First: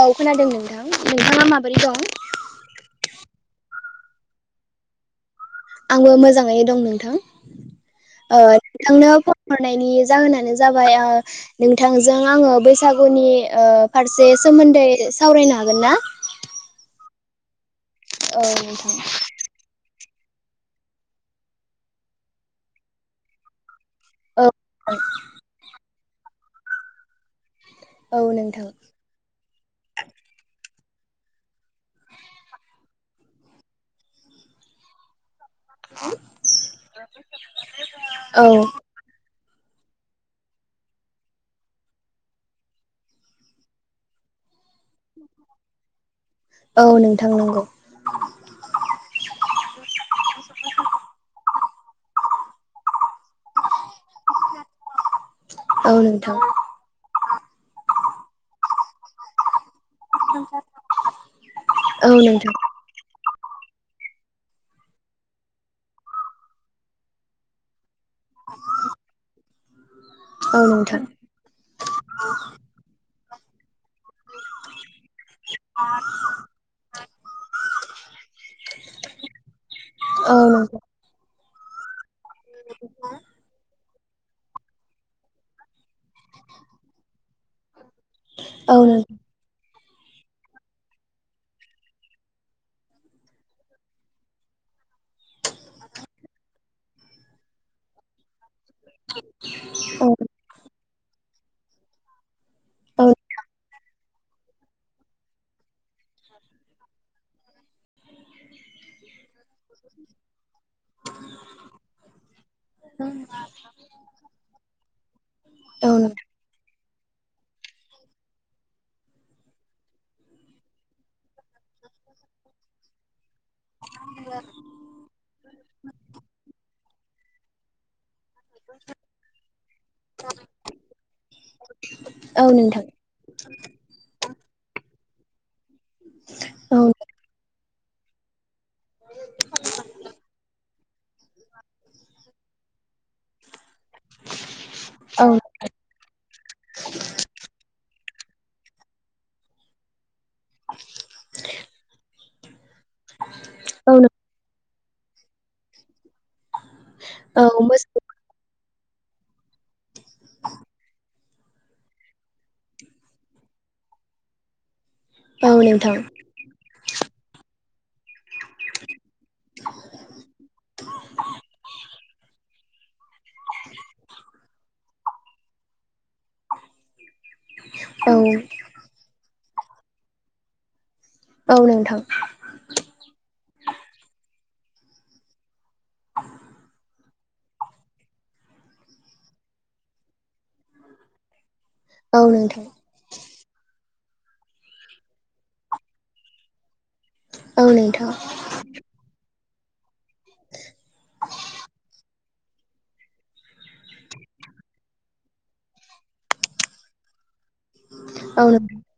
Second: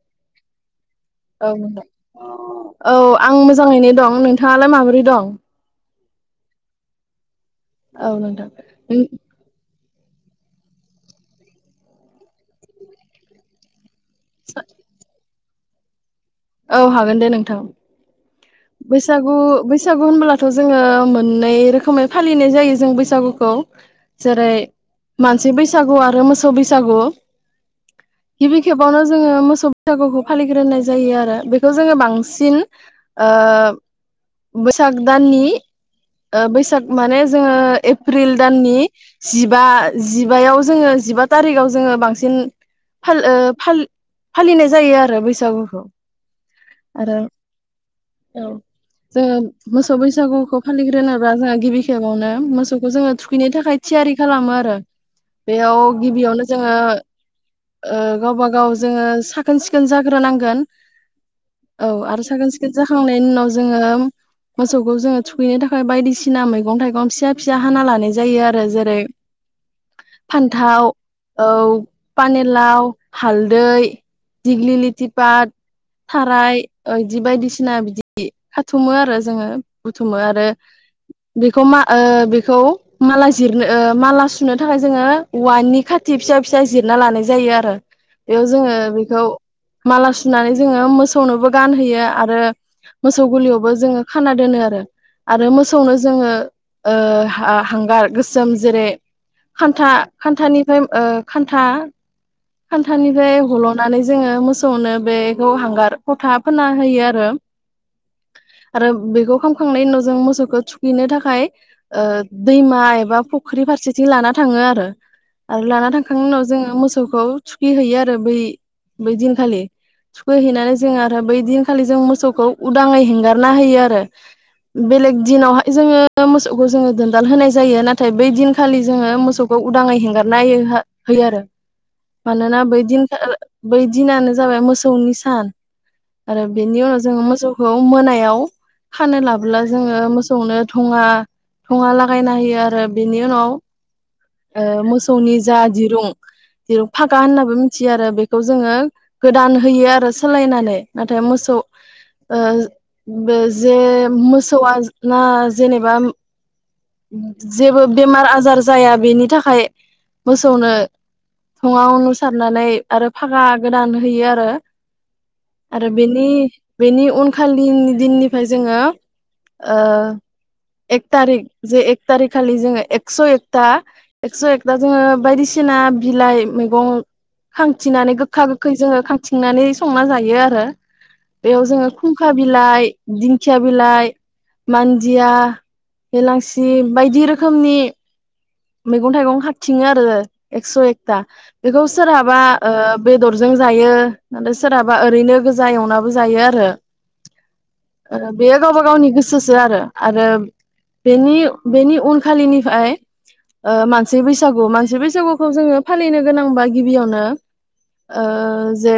औ खोनादों नोंथां नोंथाङा औ माबोरै नोंथां दं? आं मोजाङैनो औ दं नोंथाङालाय माबोरै दं? आंबो मोजाङैनो दं नोंथां। औ ओ नोंथां नोंथांनो फन हरनायनि जाहोनानो जाबाय ओ नोंथांजों आङो बैसागुनि ओ फारसे सोमोन्दै सावरायनो हागोन ना? औ हागोन दे नोंथां। औ नोंथां बैसागु बै बैसागु होनबोलाथ' जोङो मोननै रोखोमै फालिनाय जायो जों बैसागुखौ औ जेरै मानसि बैसागुआ रो मोसौ बैसागु औ गिबि नोंथां खेबावनो जोङो मो [unintelligible] बैसागुखौ फालिग्रोनाय जायो आरो बेखौ जोङो बांसिन ओ बोसाग दाननि ओ बैसाग माने जोङो एप्रिल औ दाननि जिबा जिबायाव जोङो जिबा तारिगाव जोङो बांसिन फाल ओ फाल-फालिनाय जायो आरो बैसागुखौ औ आरो नोंथां नंगौ औ जोङो मोसौ बैसागुखौ फालिग्रोनोब्ला जोंहा गिबि खेबावनो मोसौखौ जोङो थुख थुखैनो थाखाय थियारि खालामो आरो बेयाव औ नोंथां गिबियावनो जोङो ओ गावबा गाव जों साखोन सिख खोन जाग्रोनांगोन औ आरो साखोन सिख नायनि उनाव जोङो मोसौखौ जोङो थुखैनो थाखाय बायदिसिना मैगं थाइगं फिसा फिसा हाना लानाय जायो आरो जेरै औ फान्थाव नोंथां नोंथां औ पानिलाउ हालदै दिग्लि लिथि पात, थाराय इदि बायदि सिना बिदि बिदि खाथुमो आरो जोङो बुथुमो औ आरो नोंथां बेखौ मा ओ बेखौ माला जिरनो ओ माला सुनो थाखाय जोङो औवानि खाथि फिसा फिसा जिरना लानाय जायो आरो बेयाव जोङो औ बेखौ माला सुनानै जोङो मोसौनोबो गानहोयो आरो मोसौ गुलियावबो जोङो खाना दोनो आरो आरो मोसौनो जोङो ओ हा हांगार गोसोम जेरै खान्था खान्थानिफाय ओ खान्था औ खान्थानिफाय हल'नानै जोङो मोसौनो बेखौ हांगार फथा फोनना होयो आरो आरो बेखौ खामखांनायनि उनाव जों मोसौखो थुखैनो थाखाय ओ दैमा एबा फख्रि फारसेथिं लाना थाङो आरो आरो औ लाना नोंथां थांखांनायनि उनाव जोङो मोसौ खौ थुखैहैयो आरो बै बै दिनखालि थुखै हैैनानै जों आरो बै दिनखालि जों मोसौ खौ उदाङै हेंगार ना होयो आरो बेलेग दिनावहा जोङो मोसौखौ जोङो दोन [unintelligible] होनाय जायो नाथ थाय बै दिनखालि जोङो मोसौखौ उदाङै हेंगारना होयोहो होयो आरो मानोना बै दिन खा बै‌ दिनानो जाबाय मोसौनि सान आरो औ बेनि उनाव सौखौ मोनायाव खानो लाबोला जोङो मोसौनो थङा थङा लागायना होयो आरो बेनि उनाव ओ औ मोसौनि जा दिरुं दिरुं फागा होननाबो मिथियो आरो बे खौ जोङो गोदान होयो आरो सोलायनानै नाथाय मोसौ ओ ज बे जे औ मोसौया ना जेनेबाम औ जेबो मोसौ बेमार आजार जाया बेनि थाखाय मोसौनो थङा अनुसारनानै आरो फागा गोदान होयो आरो औ आरो नोंथां बेनि बेनि उनखालिनि दिननिफाय जोङो ओ एक थारिक जे एक थारिख खालि जोङो एक स' एकथा एकस' एकथा जोङो बायदिसिना बिलाइ मैगं औ खांथिंनानै गोख्खा गोख्खै जोङो खांथिं थांनानै संना जायो आरो। औ बेयाव जोङो नोंथां खुंखा बिलाइ दिंखिया बिलाइ मान्दिया हेलांसि जि बायदि रोखोमनि मैगं थाइगं खाथिं आरो एकस' एकथा बेखौ ओ‌ औ नोंथां बे बेदरजों जायो नाथाय सोरहाबा ओरैनो गोजा एवनाबो जायो आरो औ नोंथां ओ बे गावबा गावनि सोसो आरो आरो बेनि बेनि उन खालिनिफ्राय ओ मानसि बैसागु मानसि बैसागुखौ जोङो फालिनो गोनांबा गिबियावनो ओ औ नोंथां जे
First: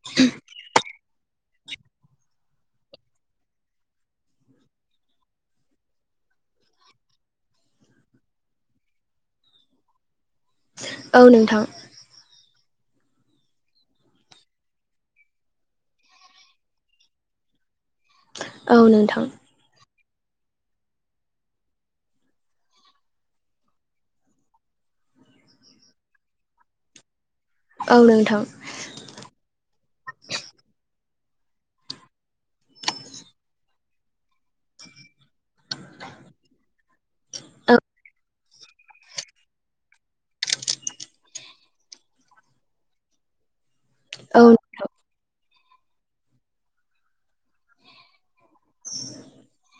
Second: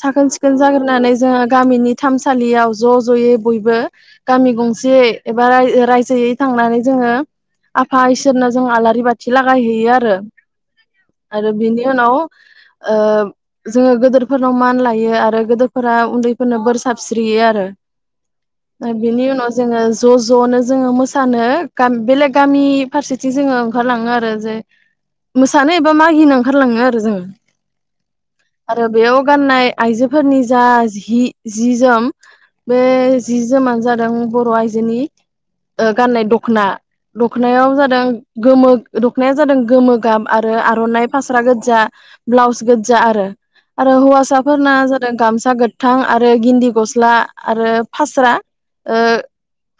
साखोन सिखोन जाग्रोनानै जोङो गामिनि थामसालियाव ज' ज'यै बयबो गामि गंसेयै एबा रायजोयै थांनानै जोङो आफा इसोरनो जों आला रि बाथि लागायहैयो आरो औ आरो नोंथां बिनि उनाव ओ जोङो गोदोरफोरनाव मान लायो आरो गोदोरफोरा उन्दैफोरनो बोर साबस्रियो आरो औ ओ नोंथां बिनि उनाव जोङो ज' ज'नो जोङो मोसानो गामि बेलेग गामि फारसेथिं जोङो ओंखारलाङो आरो जे मोसानो एबा मागिनो ओंखारलाङो आरो जोङो औ नोंथां आरो बेयाव गाननाय आइजोफोरनि जा हि जि जोम बे जि जोमानो जादों बर' आइजोनि ओ गाननाय दख'ना औ दख'नायाव जादों गोमो दखनाया जादों गोमो गाब आरो आर'नाइ फास्रा गोजा ब्लाउस गोजा आरो आरो औ हौवासाफोरना जादों गामसा गो गोथां आरो गिन्दि गस्ला आरो फास्रा ओ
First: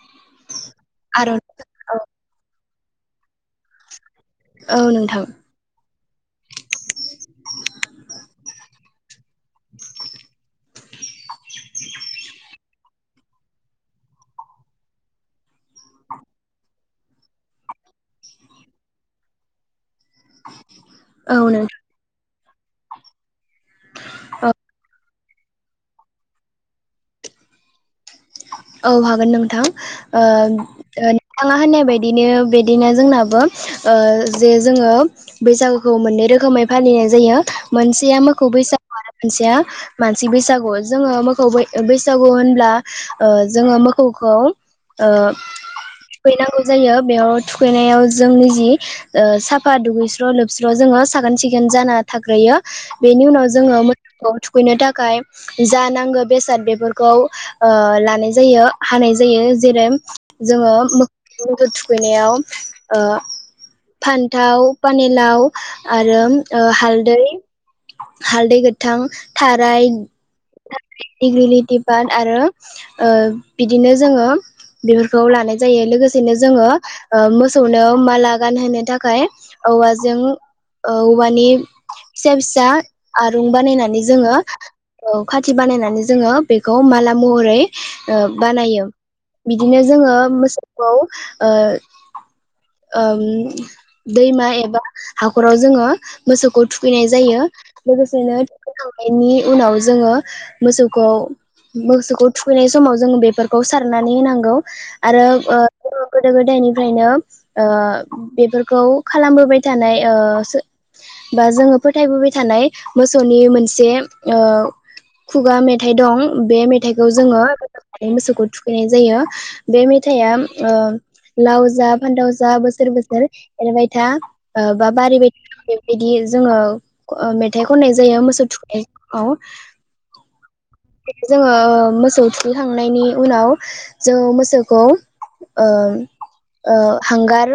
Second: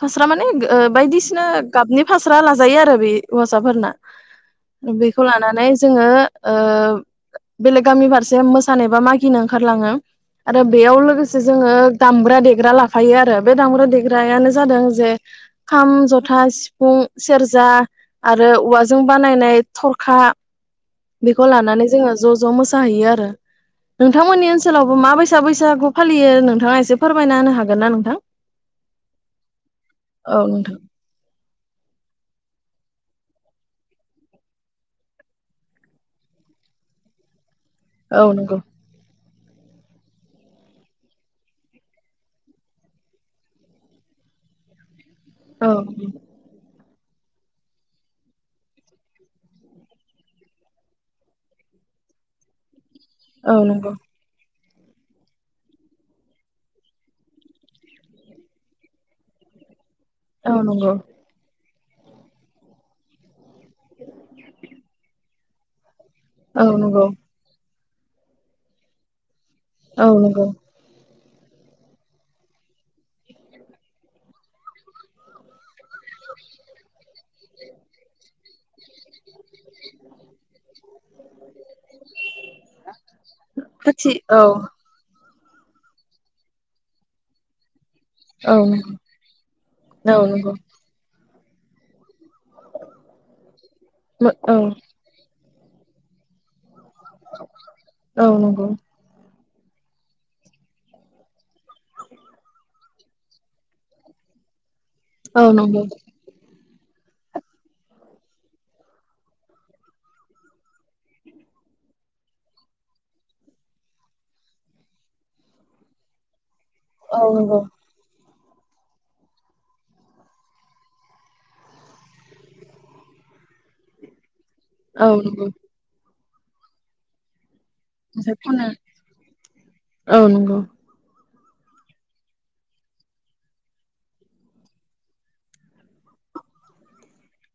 फास स्रा माने गो ओ बायदिसिना आर'नाइ औ गाबनि फास्रा ला जायो आरो बि हौवासाफोरना औ बेखौ नोंथां लानानै जोङो ओ बेलेग गामि फारसे मोसानाय बा मागिनो ओंखारलाङो आरो बेयाव लोगो जोङो दामग्रा दे देग्रा लाफायो आरो बे दामब्रु देग्रायानो जादों जे खाम जथा सिफुं सेरजा आरो औवाजों बानायनाय थर खा औ बेखौ नोंथां लानानै जोङो ज' ज' मोसाहैयो आरो औ नोंथांमोननि ओनसोलावबो माबाय सा बैसागु फालियो नोंथाङा एसे फोरमायना होनो हागोन ना नोंथां? औ हागोन नोंथां ओ औ नोंथां ओ नों थाङा होननाय बायदिनो बिदिनो जोंनाबो ओ जे जोङो बैसागुखौ मोननै रोखोमै फालिनाय जायो मोनसेय औ मोखौ‌ नंगौ बैसागु आरो मोनसेया मानसि बैसागु जोङो मोखौ बैसागु होनब्ला ओ जोङो मोखौखौ ओ औ थुखैनांगौ जायो बेयाव थुखैनायाव जोंनि जि साफा दुगैस्र' लोबस्र' जोङो साखोन सिखोन जाना थाग्रोयो बेनि उनाव जोङो नंगौ मोखौखौ दुख खैनो थाखाय जा नांगौ बेसाद बेफोरखौ ओ लानाय जायो हानाय जायो जेरै औ नंगौ जोङो [unintelligible] खैनायाव फान्थाव, पानिलाव आरो औ नंगौ हालदै हालदै गोथां थाराय औ नंगौ दिगुलिथि बान आरो ओ बिदिनो जोङो बेफोरखौ लानाय जायो लोगोसेनो जोङो मोसौनो माला गानहोनो थाखाय औवाजों औवानि फिसा फिसा आरुं बानायनानै खाथि जोङो औ खाथि बानायनानै जोङो बेखौ माला महरै ओ बानायो बिदिनो जोङो औ नंगौ मोसौखौ ओ ओम दैमा औ एबा हाख ख'राव जोङो मोसौखौ थुख खैनाय जायो औ लोगोसेनो नंगौ थुखैखांनायनि उनाव जोङो मोसौखौ मोसौखौ थुखैनाय समाव जोंङो बेफोरखौ सारनानै होनांगौ आरो औ नंगौ जोङो गोदो गोदायनि फ्रायनो बेफोरखौ खालामबोबाय ओ थानाय बा जोङो फोथायबोबाय थानाय मोसौनि मोनसे ओ खुगा मेथाइ दं बे मेथ थाइखौ औ जोङो नंगौ रोजाबनानै मोसौखौ थुखैनाय जायो बे मेथाइआ ओ लाव जा फान्थाव जा बोसोर बोसोर एरबाय था औ बाबारै नंगौ बायदि बेबायदि जोङो ओ मेथ मेथाइ खननाय जायो ओमफ्राय मोसौ खनो थुखैनाआव। औ नंगौ जोङो मोसौ थुखैखांनायनि उनाव जों मोसौखौ ओ-ओ हांगार।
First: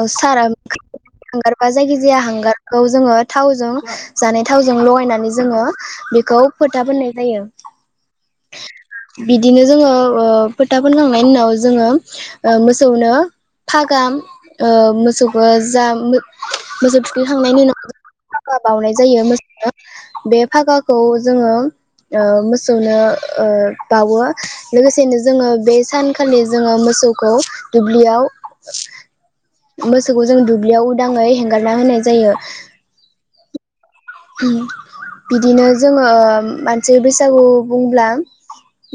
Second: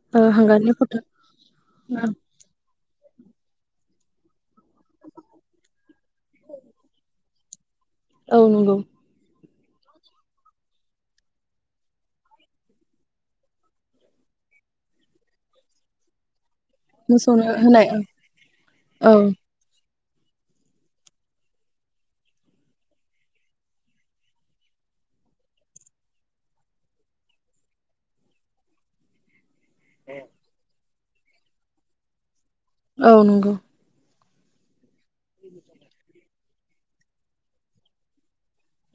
ओ साराम हांगारनि फथा हांगारबा जायखिजाया हांगार। खौ जोङो थावजों जानाय थावजों लगायनानै जोङो बेखौ फोथा फोननाय जायो। औ नंगौ। बिदिनो जोङो ओ फोथा फोनखांनायनि उनाव जोङो मोसौनो फागाम। ओ मोसौखौ जा मो। मोसौ मोसौनो थुखैखांनायनि होनाय उनाव हाबा बावनाय औ जायो मोसौनो। बे फागाखौ जोङो ओ मोसौनो ओ बावो लोगोसेनो जोङो बे सानखालि जोङो मोसौखौ दुब्लियाव। मोसौखौ जों दुब्लियाव। उदाङै हेंगारना होनाय जायो। औ नंगौ। उम। बिदिनो जोंङो। मानसि बैसागु बुंब्ला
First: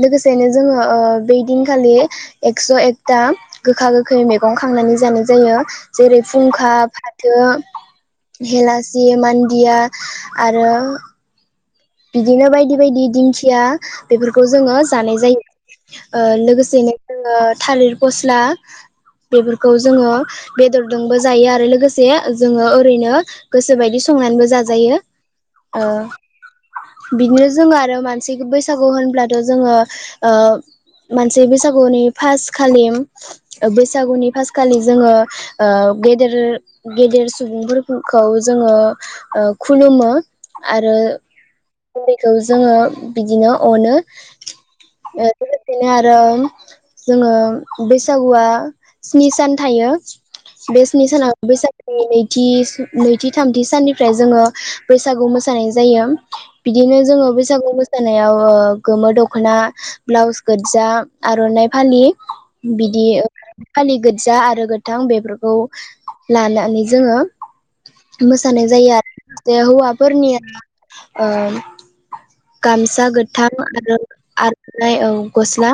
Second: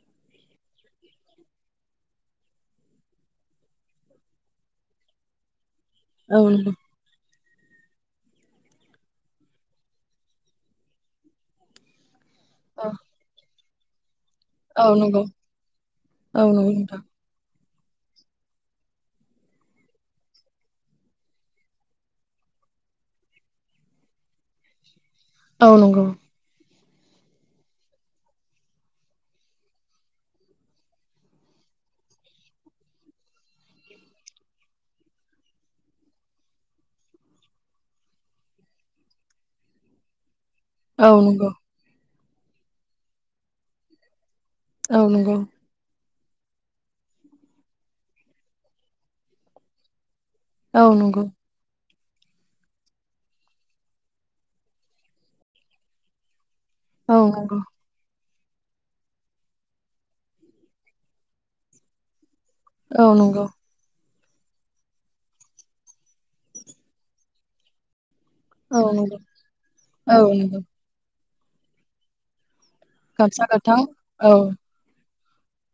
लोगोसेनो जोङो ओ बै दिनखालि एक्स एकथा गोखा गोखै मैगं खांनानै जानाय जायो। जेरै औ नंगौ फुंखा फाजि। थो हेलासि मान्दिया। आरो। बिदिनो औ बायदि-बायदि दिंखिया। बेफोरखौ जोङो औ जानाय नंगौ जायो ओ औ नंगौ लोगोसेयैनो नोंथां जोङो। थालिर फस्ला बेफोरखौ जोंङो बेदरदोंबो जायो आरो लोगोसे जोंङो ओरैनो गोसोबायदि संनानैबो जाजायो। औ ओ नंगौ। बिदिनो जोंङो आरो मानसि बैसागु होनब्लाथ जोंङो ओ मानसि बैसागुनि फास खालि बैसागुनि फास खालि जोंङो ओ गेदेर सुबुंफोरखौ जोंङो खुलुमो। आरो औ नंगौ। उन्दैखौ जोंङो बिदिनो अनो। औ ओ नंगौ बेबायदिनो आर। रोम जोंङो बैसागुआ स्नि सान थायो। बे औ स्न नंगौ सानाव बै। नैथि थामथि साननिफ्राय जोंङो बैसागु मोसानाय जायो। बिदिनो औ नंगौ औ जोंङो नंगौ बैसागु मोसानायाव। ओ गोमो दखना ब्लाउस गोजा आरनाइ फालि। बिदि ओ औ फालि गोद जा आरो गोथां बेफोरखौ ला लानानै जोंङो मोसानाय जायो नंगौ आरो औ हौवाफोरनि नंगौ ओ गामसा गोथां आरो औ आर'नाइ औ गस्ला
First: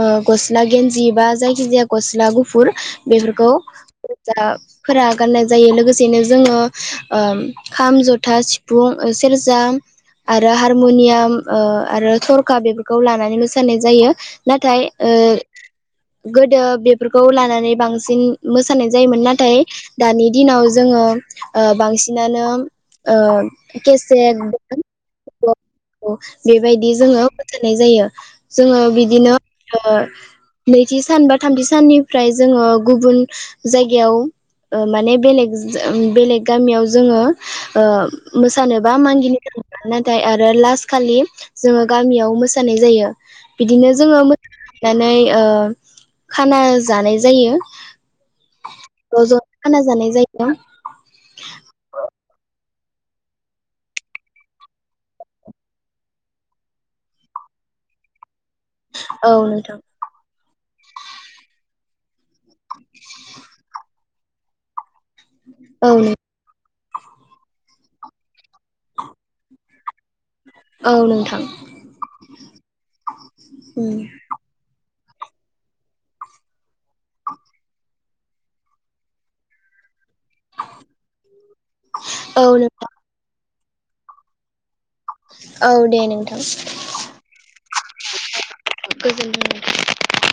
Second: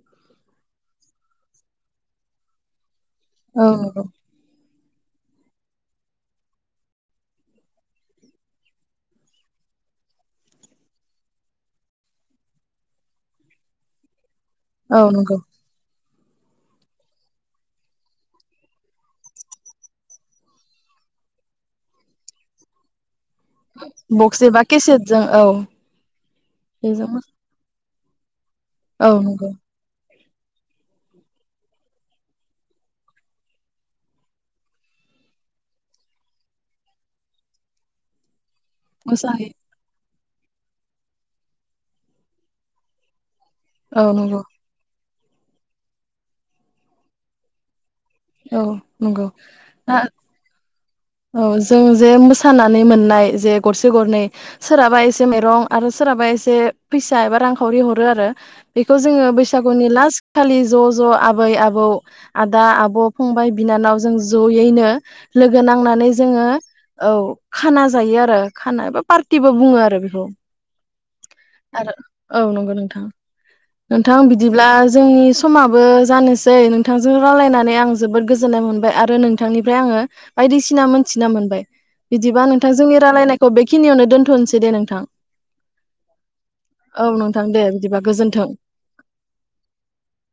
ओ गस्ला गेन्जि बा जायखि जाया गस्ला गुफुर बेफोरखौ औ नंगौ फोर गाननाय जायो लोगोसेनो जोङो ओ खाम जथा सिफुं सेरजा आरो हारमनियाम आरो थरखा बेफोरखौ लानानै मोसानाय जायो। नाथाय औ ओ नंगौ गोदो बेफोरखौ लानानै बांसिन मोसानाय जायोमोन नाथाय दानि दिनाव जोङो ओ बांसिनानो ओ बक्स केसेद एबा केसेटजों औ [unintelligible] बेबायदि बेजों जोङो जायो। जोङो औ बिदिनो नंगौ [unintelligible] नैथि सान बा थामथि साननिफ्राय जोङो गुबुन जायगायाव ओ माने बेलेग बेलेग गामियाव जोङो ओ मोसानोबा मागिनि मोसाहैयो थाखाय नाथाय आरो लास्ट खालि जोङो गामियाव मोसानाय जायो। बिदिनो औ जोङो मो नंगौ नै ओ खाना जानाय जायो। औ ज' नंगौ ज' खाना ना जानाय जायो। औ जों जे मोसाना मोननाय जे गरसे गरनै सोरहाबा एसे माइरं आरो सोरहाबा एसे फैसा एबा रांखावरि हरो आरो। बेखौ जोङो औ नोंथां बैसागुनि लास्ट खालि ज' ज' आबै आबौ आदा आब' फंबाय बिनानाव जों जयैनो लोगो नां औ नै जोङो औ खाना जायो आरो खाना एबा पार्टिबो बुङो आरो बेखौ। औ नोंथां आरो औ नंगौ नोंथां नोंथां बिदिब्ला जोंनि समाबो जानोसै। बिथांजों रायलायनानै आं जोबोद गोजोननाय मोनबाय आरो नोंथांनिफ्राय आङो बायदिसिना मोनथिना मोनबाय बिदिबा नोंथां जोंनि रायलायनाय औ बेखिनियावनो दोनथ'नोसै दे नोंथां। [inaudible] औ दे नोंथां औ नोंथां दे बिदिबा गोजोन्थों गोजोनथों।